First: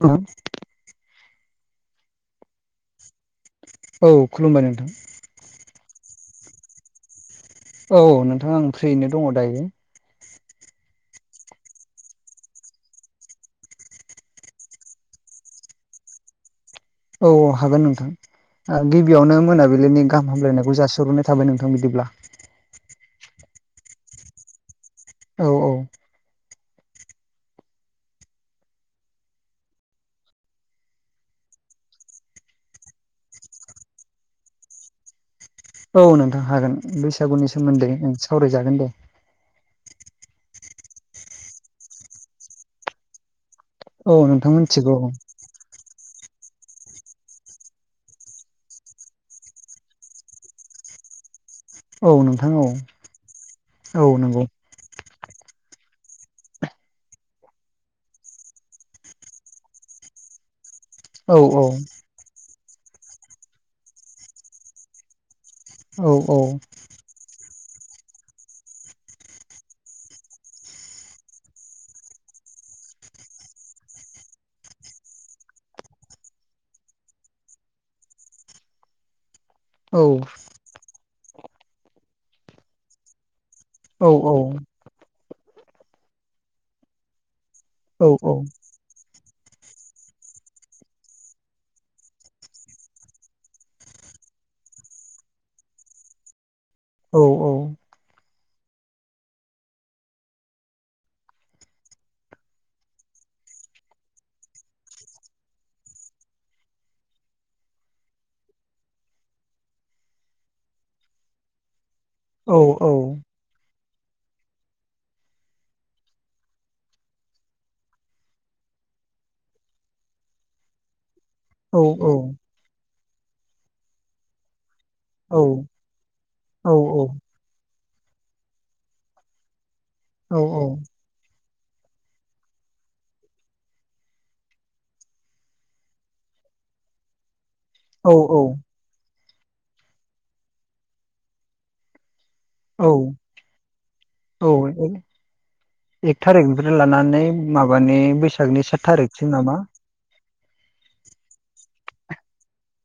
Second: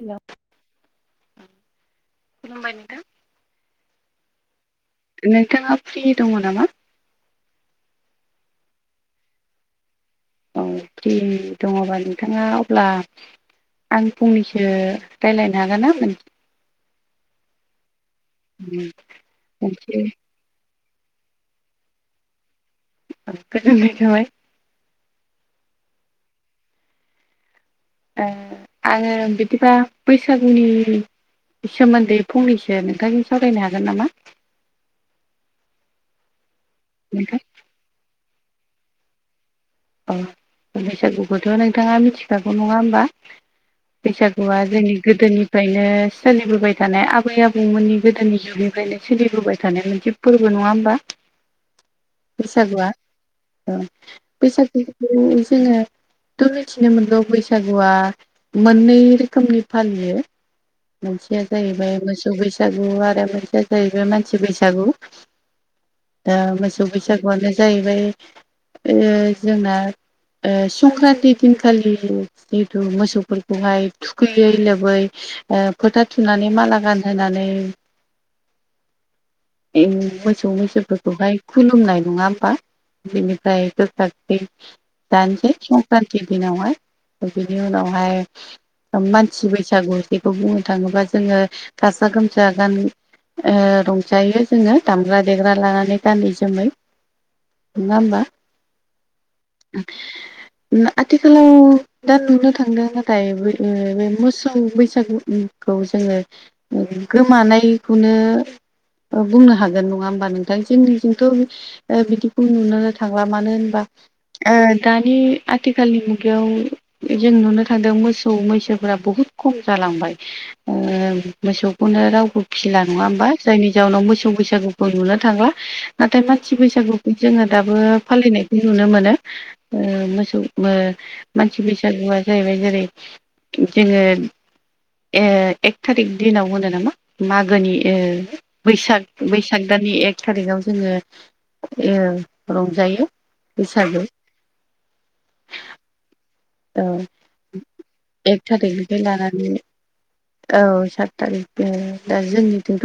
Hello नोंथां खुलुमबाय नोंथां। औ खुलुमबाय नोंथां। नोंथाङा फ्रि दङ नामा? औ नोंथां आं फ्रियैनो दङ दायो। औ फ्रि दङबा नोंथाङा अब्ला आं फंनैसो रायलायनो हागोन ना औ औ हागोन नोंथां आ मोनसे गिबियावनो मोनाबिलिनि गाहाम हामलायनायखौ जासि हरग्रोनाय थाबाय नोंथां बिदिब्ला गोजोन्नाय थाबाय। औ औ ओ आङो बिदिबा बैसागुनि सोमोन्दै फंनैसो नोंथांजों सावरायनो हागोन नामा? औ नोंथां हागोन नोंथां बैसागुनि सोमोन्दै ओं सावरायजागोन दे। औ बैसागुखौथ' नोंथाङा मिथिखागौ नङा होमबा? औ नोंथां बैसागुआ जोंनि मिथिगौ गोदोनि फ्रायनो सोलिबोबाय थानाय आबै आबौमोननि गोदोनि जुगनिफ्रायनो सोलिबोबाय थानाय मोनसे फोरबो नङा होमबा औ नोंथां औ बैसागुआ औ [unintelligible] जोङो थ' मिथिनो मोनगौ बैसागुआ मोननै रोखोमनि फालियो। औ मोनसेया औ जाहैबाय मोसौ बैसागु आरो मोनसेया जाहैबाय मानसि बैसागु। औ दा मोसौ बैसागुआनो जाहैबाय ओ जोंना ओ संक्रान्ति दिनखालि जिथु मोसौफोरखौहाय थुखैयै लोबै ओ फोथा थुनानै माला गानहोनानै इ औ मोसौ मैसोफोरखौहाय खुलुमनाय नङा होमबा बेनिफ्राय औ गोखा दानोसै संक्रान्ति दिनावहाय बिनि औ उनावहाय ओ मानसि बैसागु जेखौ बुंनो थाङोबा जोङो गाजा गोमजा गामि ओ रंजायो जोङो दामग्रा देग्रा लानानै गानै जोमै औ औ नङा होमबा? उम आथिखालाव दा नुनो थांदों नाथाय ओ मोसौ बैसागुखौ जोङो गोमानायखौनो ओ बुंनो हागोन नङा होमबा नोंथां जोंनिजोंथ' ओ बिदि औ बुंनो औ थांला मानो होनबा आ दानि आथिखालनि मुगायाव जों नुनो थांदों मोसौ मैसोफोरा बहुद खम जालांबाय ओ औ मोसौखौनो रावबो फिसिला नङा होमबा जायनि जााहनाव मोसौ बैसागु नुनो थांला नाथाय मानसि बैसागुखौ जोङो दाबो फालिनायखौ नुनो मोनो ओ मोसौ ओ मानसि बैसागुआ जाहैबाय जेरै जोङो ए एक थारिक दिनाव होनो नामा मागोनि ओ बैसाग बैसाग दानानि एक थारिखआव जोङो ओं रंजायो बैसागु औ औ एक थारिकनिफ्राय औ लानानै माबानि एक बैसागनि सात थारिखनिफ्राय थारिकसम नामा? लानानै औ सात थारिख आरो दा जोंनिथिथ'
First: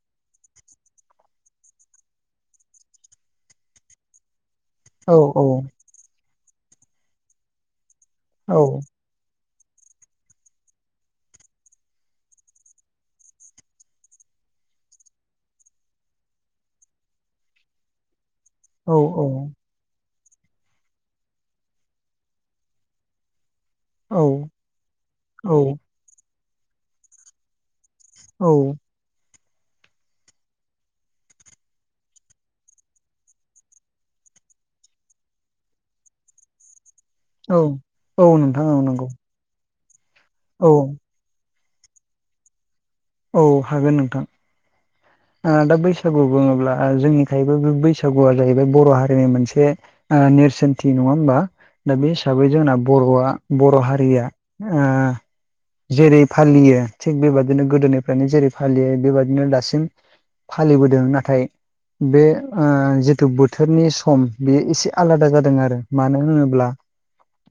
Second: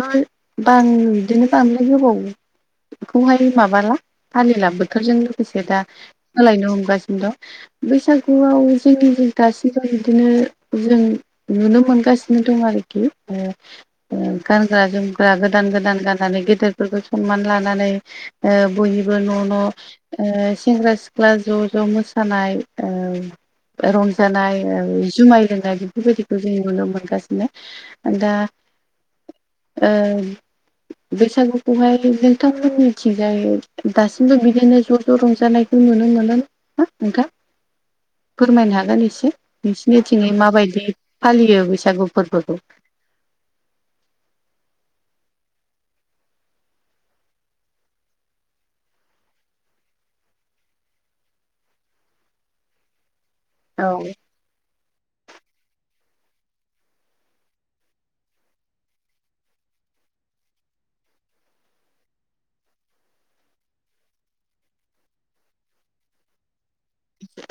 बा आं बिदिनो बांद्राय गोबावखौहाय माबाला फालिलाबो औ डक्टरजों औ लोगोसे दा सोलायनो हमगासिनो दं औ बैसागुआव जोंनि गासैबो बिदिनो जों नुनो मोनगासिनो दं आरोखि ओ ओ गानग्रा जोमग्रा गोदान गोदान गाननानै गेदेरफोरखौ सनमान लानानै ओ औ बयबो औ न' न' ओ सेंग्रा सिख्ला ज' ज' मोसानाय ओ औ रंजानाय जुमाय औ लोंनाय बेफोरबायदि जों नुनो मोनगासिनो दा औ ओ बैसागुखौहाय नोंथांमोनिथिंजाय दासिमबो बिदिनो ज' ज' रंजानाय नुनो मोनो नोंथां? औ औ नोंथां फोरमायनो औ हागोन नंगौ एसे नोंसोरनिथिंनि औ माबायदि फालियो बैसागु फोरबोखौ? औ हागोन नोंथां। दा बैसागु बुङोब्ला जोंनिखायबो बे बैसागुआ जाहैबाय बर' हारिनि मोनसे नेरसोनथि नङा होमबा दा बे हिसाबै जोंना बर'आ बर' औ हारिया ओ जेरै फालियो थिग बेबादिनो गोदोनिफ्रायनो जेरै फालियो बेबादिनो दासिम फालिबोदों नाथाय बे ओ जिथु बोथोरनि सम बेयो एसे आलादा जादों आरो मानो होनोब्ला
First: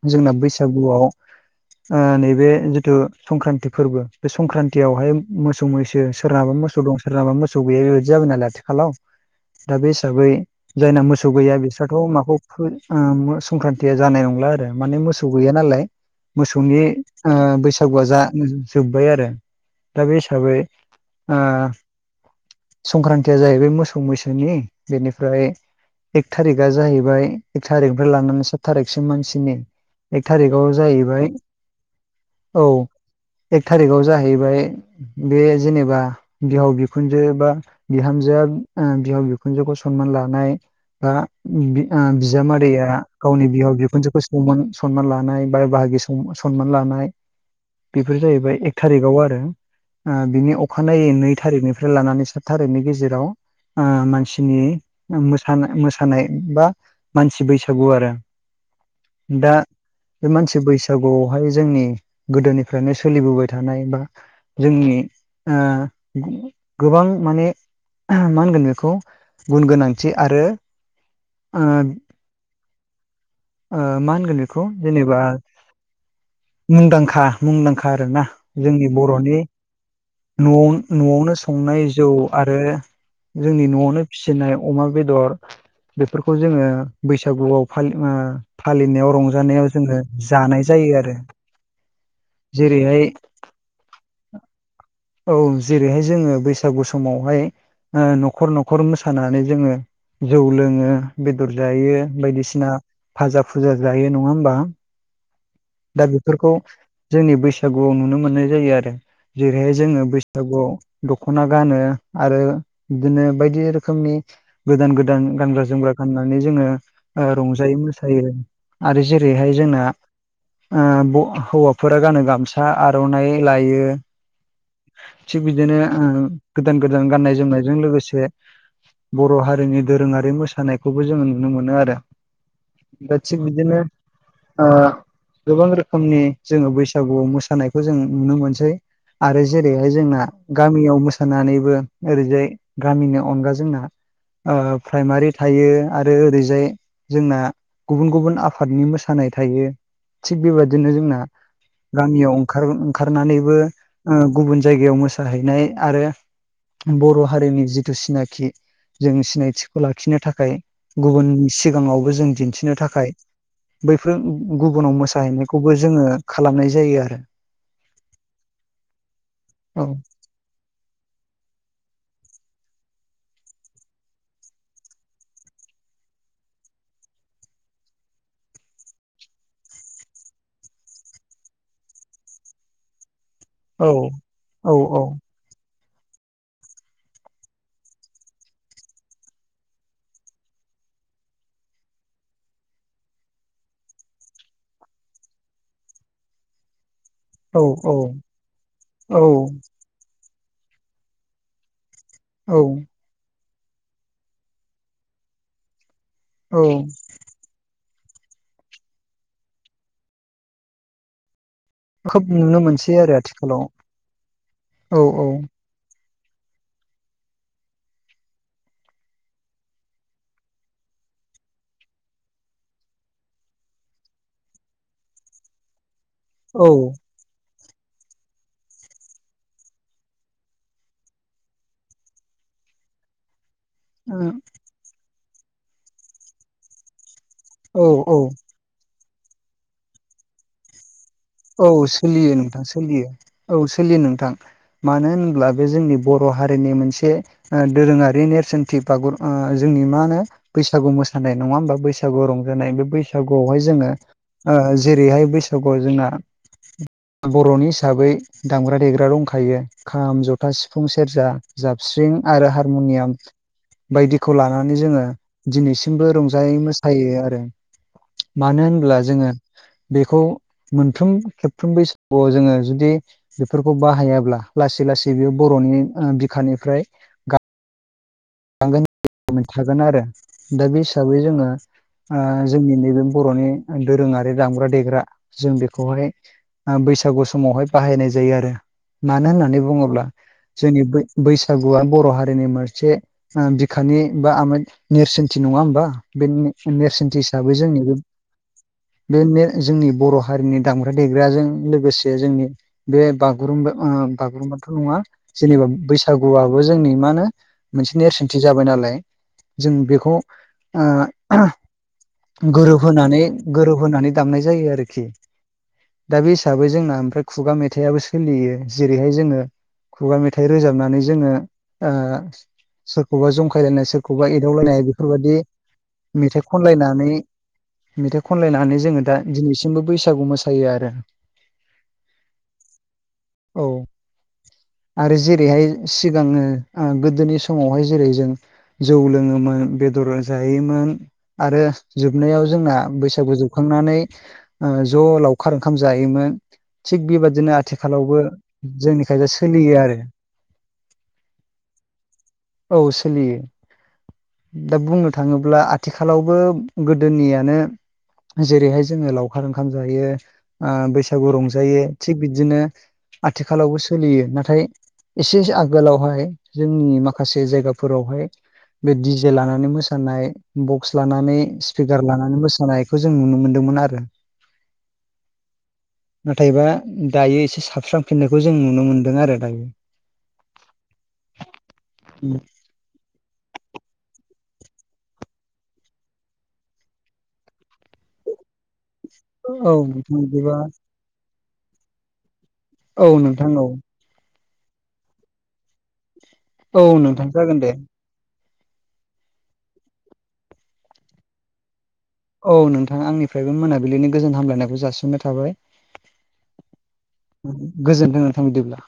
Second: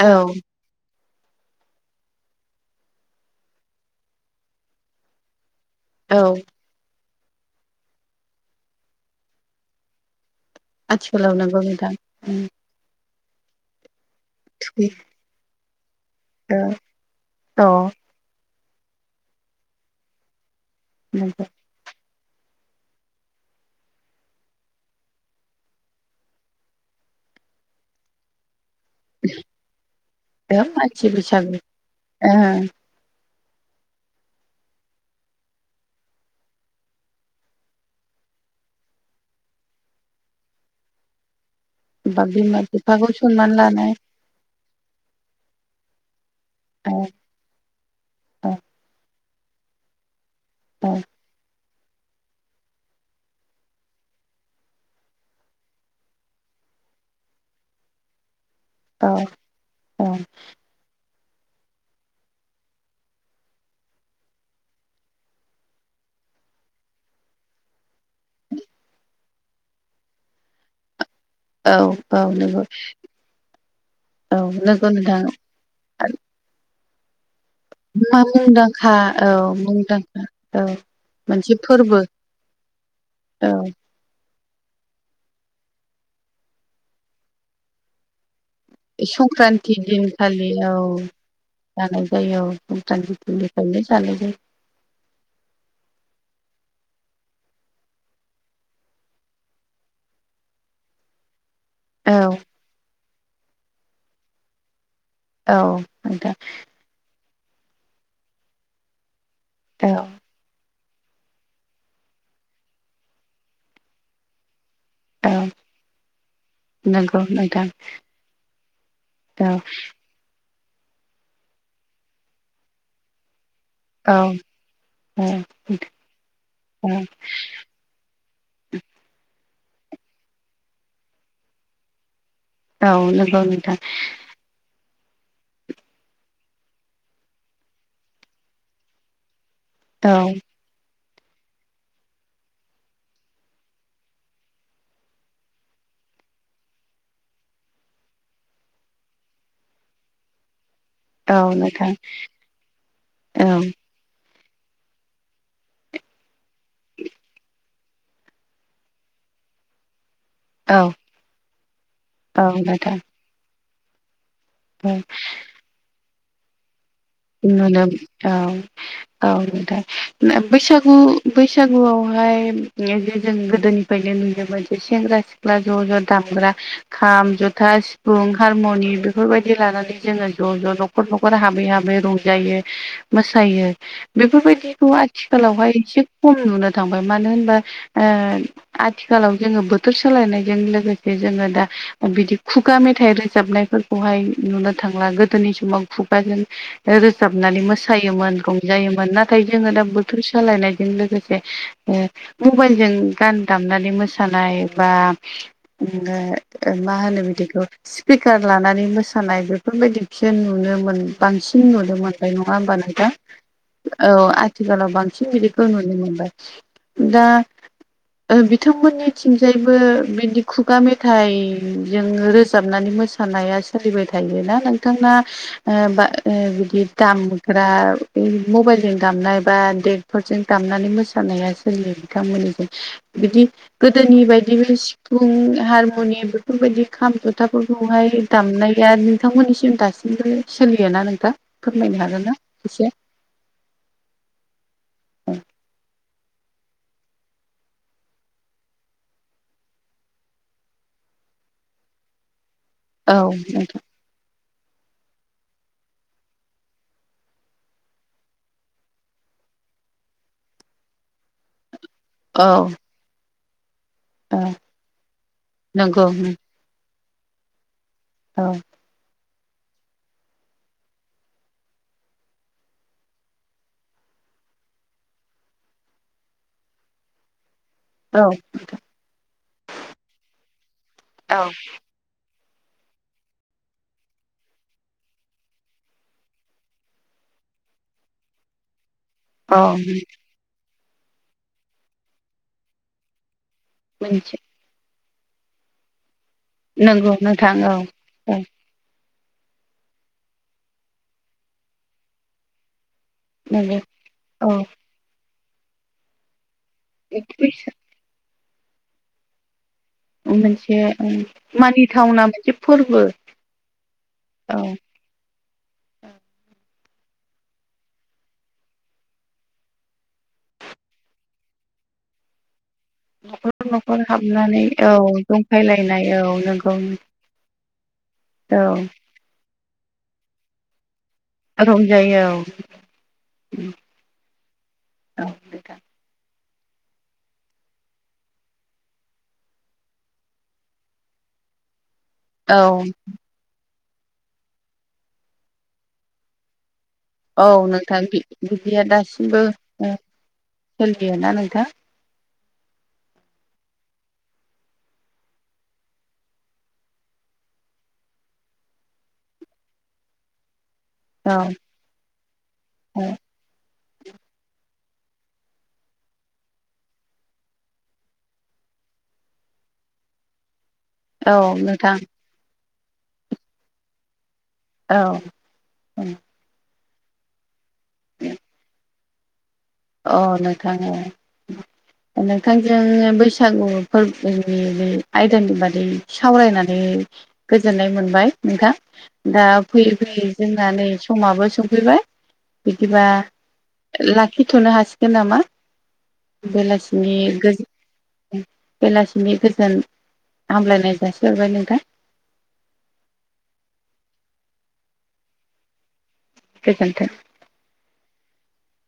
औ जोंना बैसागुआव ओ नैबे जितु संक्रान्ति फोरबो बे संक्रान्तियावहाय मोसौ मैसो औ सोरनाबा मोसौ दं सोरनाबा मोसौ गैया बेबायाददि जाबाय नालाय आथिखालाव दा बे हिसाबै जायना मोसौ आथिखालाव गैया नंगौ नोंथां बिस्राथ' अ माखौ फ ओ संक्रान्तिया जानाय नंला आरो माने मोसौ गैया नालाय। मोसौनि ओ बैसागुआ जा जोब्बाय आरो दा बे हिसाबै ओ नंगौ संक्रान्तिया जाहैबाय मोसौ मैसोनि बेनिफ्राय एक थारिकआ जाहैबाय एक थारिकनिफ्राय लानानै सा थारिखसिम मानसिनि एक थारिकाव मानसि जाहैबाय बैसागु औ एक थारिकाव जाहैबाय बे जेनेबा बिहाव बिखुन बिखुनजो बा बिहामजोआ बिहाव बिखुनजोखौ सनमान लानाय बा उम आ बा बिमा बिजामादैया बिफाखौ गावनि सनमान बिहाव लानाय बिखुनजोखौ सान सनमान लानाय बाय बाहागि स सनमान सनमान औ लानाय बेफोर जाहैबाय एक थारिकाव आरो। ओ बिनि औ अखानायै नै थारिखनिफ्राय लानानै सात थारिकनि गेजेराव आ मानसिनि मोसा मोसानाय बा मानसि बैसागु आरो दा बे मानसि बैसाग बैसागुआवहाय जोंनि गोदोनिफ्रायनो सोलिबोबाय थानाय बा जोंनि आ गोबां माने मा होनगोन बेखौ गुन गोनांथि आरो आ औ नंगौ मा औ होनगोन बेखौ नंगौ नोंथां जेनेबा मुंदांखा मुंदांखा मा आरोना जोंनि मुंदांखा औ बर'नि मुंदांखा औ न' न'आवनो स मोनसे नाय फोरबो जौ आरो औ जोंनि न' नआवनो फिसिनाय अमा बेदर बेफोरखौ जोङो बैसागुआव फालि आ फालिनायाव रंजानायाव संक्रान्ति जोङो दिनखालि जानाय जायो औ आरो जानाय जायो औ भुटान जेरैहाय गफनिफ्रायनो जानाय जायो [inaudible] औ जेरैहाय जोङो बैसागु समावहाय न'खर न'खर मोसानानै जोङो जौ लोङो बेदर जायो औ बायदिसिना भाजा फुजा जायो नङा होमबा औ दा नोंथां बेफोरखौ जोंनि बैसागुआव नुनो मोननाय जायो आरो जेरैहाय औ जोङो बैसागुव दख'ना गानो आरो बिदिनो बायदि रोखोमनि गोदान गोदान गोदान औ गानग्रा जोमग्रा गाननानै जोङो नंगौ नोंथां रंजायो मोसायो आरो औ जेरैहाय जोंना आ हौवाफोरा गानो गामसा आर'नाइ लायो औ औ थिग बिदिनो ओ गोदान गोदान गाननाय जोमनायजों लोगोसे बर' हारिनि दोरोङारि मोसानायखौबो जोङो नुनो मोनो आरो औ थिग नंगौ नोंथां बिदिनो ओ गोबां रोखोमनि जोङो बैसागुआव मोसानायखौ जों नुनो मोनसै आरो जेरैहाय औ जोंना गामियाव मोसानानैबो ओरैजाय गामिनि अनगा जोंना ओ प्राइमारि थायो आरो ओरैजाय जोंना गुबुन गुबुन आफादनि मोसानाय थायो थिग बेबायदिनो जोंना औ नोंथां औ गामियाव ओंखार ओंखारनानैबो गुबुन जायगायाव मोसाहैनाय आरो बर' हारिनि जिथु सिनाखि जों सिनायथि खौ लाखिनो थाखाय गुबुननि सिगाङावबो जों औ दिन्थिनो नोंथां औ थाखाय बैफोर गुबुनाव मोसाहैनायखौबो जोङो खालामनाय जायो आरो [inaudible] औ औ थाय बैसागु बैसागुआवहाय जे जों गोदोनिफ्रायनो नुनो मोनो जे सेंग्रा सिख्ला ज ज दामग्रा खाम जथा सिफुं हारमुनि बेफोरबायदि लानानै जोङो ज' ज' न'खर न'खर हाबै हाबै रंजायो मोसायो औ औ बेफोरबायदिखौ औ आथि आथिखालावहाय एसे खम नुनो थांबाय मानो होनबा ओ आथिखालाव जोङो बोथोर सोलायनायजों लोगोसे जोङो दा बिदि खुगा मेथाइ रोजाबनायफोरखौहाय नुनो थांला गोदोनि समाव खुगाजों रोजाबनानै औ औ मोसायोमोन रंजायोमोन औ नाथाय जोङो दा बै बेफोर सालायनायजों लोगोसे ओ औ मबाइलजों गान दामनानै मोसानाय बा औ आ मा होनो बिदिखौ स्पिकार लानानै मोसानाय बेफोरबायदिखौसो नुनो मोन बांसिन नु नुनो खोब मोनबाय नङा नुनो हबथा मोनसै नोंथां आरो आथिखालाव औ आथिखालाव औ बांसिन बिदि नुनो मोनबाय दा बिथांमोननिथिंजायबो बिदि खुगा मेथाइ जों रोजाबनानै मोसा थानायानाया सोलिबाय थायोना नोंथांना बिदि दाम फोरा मबाइलजों दामनाय बा डेक्टरजों दामनानै मोसानाया बिथांमोननिजों बिदि औ गोदोनि बायदि बे सिफुं हारमुनियाम बेफोरबायदि खाम औ जथाफोरखौहाय औ दामनाया नोंथांमोननिसिम दासिमबो सोलिय ना नों औ सोलियो नोंथां सोलियो औ सोलियो नोंथां मानो होन्ला बे जोंनि बर' हारिनि मोनसे दोरोङारि नेरसोनथि बागुर जोंनि मा होनो बैसागु मोसानाय नङा होमबा बैसागु रंजानाय बे औ बैसागुआवहाय नोंथां जोङो जेरैहाय बैसागुआव जोंना बर'नि हिसाबै दामग्रा देग्रा दंखायो खाम, जथा, सिफुं, सेरजा, जाबस्रिं आरो औ हारमुनियाम बायदिखौ औ लानानै जोङो नंगौ दिनैसिमबो रंजायै मो सायो आरो औ मानो होनब्ला जोङो बेखौ खेबफ्रोम खेबफ्रोम बैसागुआव जोङो जुदि बेफोरखौ बाहायाब्ला लासै लासै बेयो बर'नि ओ बिखानिफ्राय औ नोंथां [unintelligible] आरो दा बे हिसाबै औ जोङो ओ जोंनि नैबे बर'नि दोरोङारि दामग्रा देग्रा जों बेखौहाय ओ बैसागु समावहाय बाहायनाय जायो आरो। मानो औ होननानै बुङोब्ला जोंनि बै-बैसागुआ बर' हारिनि मोनसे ओ बिखानि बा मोनसे आमाय नेरसोनथि नङा होमबा बे नंगौ नेरसेन्थि नोंथां हिसाबै औ जोंनि बे औ बे ने- जोंनि बर' हारिनि दामग्रा देग्राजों लोगोसे जोंनि बे बागुरुम्बा नंगौ ओ औ बागुरुम्बाथ' नङा जेनेबा बैसागुआबो जोंनि मा होनो मोनसे नेरसोनथि जाबाय नालाय जों बेखौ मोनसे बे मानिथावना मोनसे फोरबो गोरोबहानै गोरोबहानै दामनाय औ जायो आरोखि दा बे हिसाबै जोंना ओमफ्राय खुगा मेथाइाबो सोलियो जेरैहाय जोङो खुगा मेथाइ रोजाबनानै जोङो ओ सोरखौबा न'खर जंखायलायनाय न'खर सोरखौबा हाबनानै एदावलायनाय औ जंखायलायनाय बेफोरबायाददि औ मेथाइ नंगौ खनलायनानै मेथाइ खनलायनानै औ जोङो दा दिनैसिमबो बैसागु मोसायो आरो रंजायो औ। औ आरो औ जेरैहाय औ सिगाङो ओ गोदोनि स मावहाय जेरै जों जौ लोङोमोन बेदर जायोमोन आरो जोबनायाव औ जोंना बैसागु जोबखांनानै ज' लावखार ओंखाम जायोमोन। थिग औ बेबादिनो नोंथां आथिखालावबो बिदिया जोंनिखायज सोलियो आरो [unintelligible] ना नोंथां औ सोलियो दा बुंनो थाङोब्ला आथिखालावबो गोदोनियानो जेरैहाय जोङो लावखार ओंखाम जायो। आ बैसागु औ रंजायो थिग बिदिनो आथिखालावबो सोलियो नाथाय एसे आगोलावहाय जोंनि माखासे माखासे जायगाफोरावहाय बे दिडि जे लानानै मोसानाय बक्स औ लानानै नोंथां स्पिकार लानानै मोसानायखौ जों नुनो मोनदोंमोन आरो। औ नाथायबा दायो एसे साबस्रांफिननायखौ जों नुनो मोनदों आरो दायो। अ नोंथां ओ नोंथां जोङो बैसागु फोरबोनि आयदानि बादै सावरायनानै गोजोननाय मोनबाय नोंथां दा औ फैयै नोंथां फैयै बिदिबा जोंना नै समाबो सफैबाय बिदिबा औ नोंथां औ लाखिथ'नो हासिगोन नामा? औ बेलासिनि नोंथां गो जागोन दे बेलासिनि गोजोन हामलायनाय जासिहरबाय नोंथां। औ नोंथाङा आंनिफ्रायबो मोनाबिलिनि गोजोन हामलायनायखौ जासिननाय थाबाय। गोजोन्थों गोजोन्थों नोथां बिदिब्ला।